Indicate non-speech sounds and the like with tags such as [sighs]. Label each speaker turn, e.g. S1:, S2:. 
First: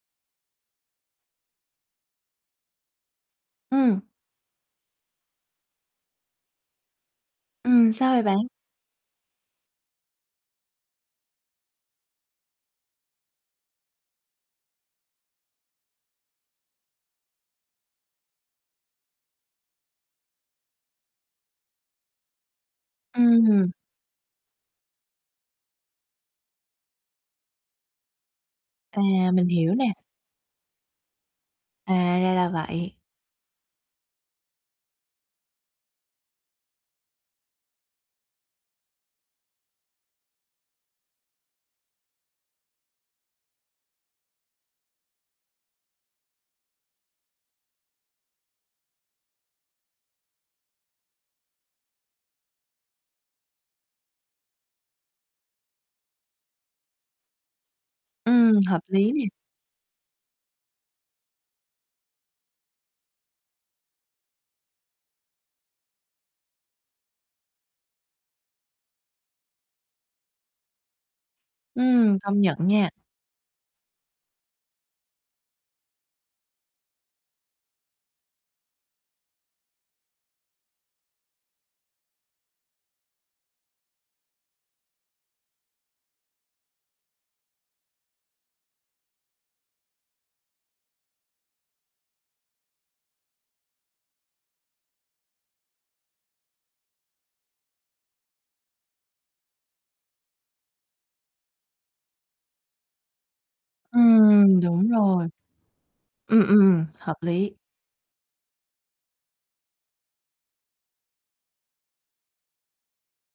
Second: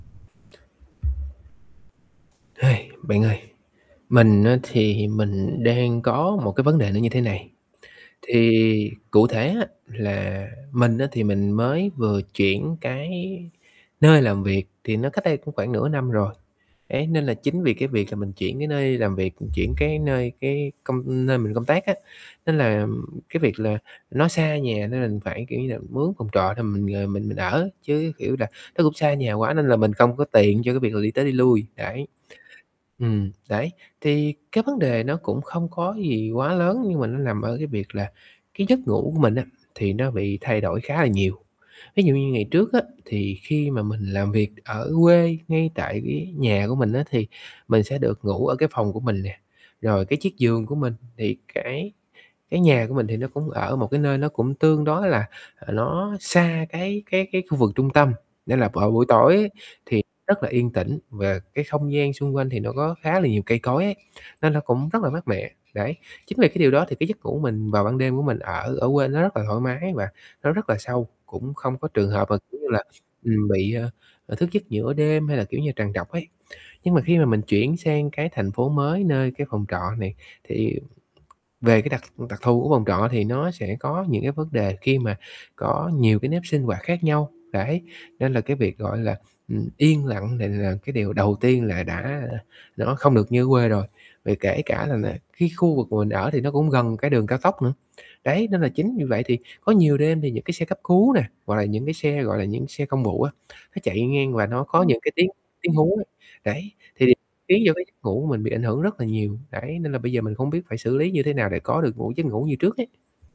S1: [sighs] Bạn ơi,
S2: Ừm.
S1: mình á, thì mình đang có một cái vấn đề nó như thế này.
S2: Ừm, sao vậy bạn?
S1: Thì cụ thể á, là mình á thì mình mới vừa chuyển cái nơi làm việc, thì nó cách đây cũng khoảng nửa năm rồi ấy, nên là chính vì cái việc là mình chuyển cái nơi làm việc, chuyển cái nơi cái công nơi mình công tác á, nên là cái việc
S2: Ừm.
S1: là nó xa nhà, nên mình phải, kiểu như là, mướn phòng trọ để mình, ờ, mình mình ở, chứ, kiểu là, nó cũng
S2: À,
S1: xa nhà
S2: mình
S1: quá nên
S2: hiểu
S1: là
S2: nè.
S1: mình không có tiền cho cái việc là đi tới đi lui,
S2: À,
S1: đấy.
S2: ra là vậy.
S1: Ừm, đấy, thì cái vấn đề nó cũng không có gì quá lớn, nhưng mà nó nằm ở cái việc là cái giấc ngủ của mình á, thì nó bị thay đổi khá là nhiều. Ví dụ như ngày trước á, thì khi mà mình làm việc ở quê, ngay tại cái nhà của mình á thì mình sẽ được ngủ ở cái phòng của mình nè, rồi cái chiếc giường của mình, thì cái cái nhà của mình thì nó cũng ở một cái nơi nó cũng tương đối là là nó xa cái cái cái khu vực trung tâm,
S2: Ừm,
S1: nên là
S2: hợp
S1: vào buổi
S2: lý nè.
S1: tối ấy thì rất là yên tĩnh, và cái không gian xung quanh thì nó có khá là nhiều cây cối ấy, nên nó cũng rất là mát mẻ, đấy. Chính vì cái điều đó thì cái giấc ngủ mình vào ban đêm của mình ở ở quê nó rất là thoải mái và nó rất là sâu, cũng không có trường
S2: Ừm,
S1: hợp mà,
S2: công nhận
S1: kiểu như là,
S2: nha.
S1: ừm, bị, à, à, thức giấc giữa đêm hay là, kiểu như, trằn trọc ấy. Nhưng mà khi mà mình chuyển sang cái thành phố mới nơi cái phòng trọ này, thì về cái đặc đặc thù của phòng trọ thì nó sẽ có những cái vấn đề khi mà có nhiều cái nếp sinh hoạt khác nhau. Đấy, nên là cái việc, gọi là, ừm, yên lặng này là cái điều đầu tiên là đã nó không được như ở quê rồi. Vì kể cả nà nà cái khu vực mà mình ở thì nó cũng gần cái đường cao tốc nữa, đấy, nên là chính vì vậy thì có nhiều đêm thì những cái xe cấp cứu nè, gọi là, những cái xe, gọi là, những xe công vụ á, nó chạy ngang và
S2: Ừm,
S1: nó có
S2: đúng
S1: những cái
S2: rồi.
S1: tiếng tiếng hú,
S2: Ừm,
S1: đấy,
S2: ừm,
S1: thì
S2: hợp lý.
S1: khiến cho cái giấc ngủ của mình bị ảnh hưởng rất là nhiều, đấy, nên là bây giờ mình không biết phải xử lý như thế nào để có được ngủ giấc ngủ như trước ấy.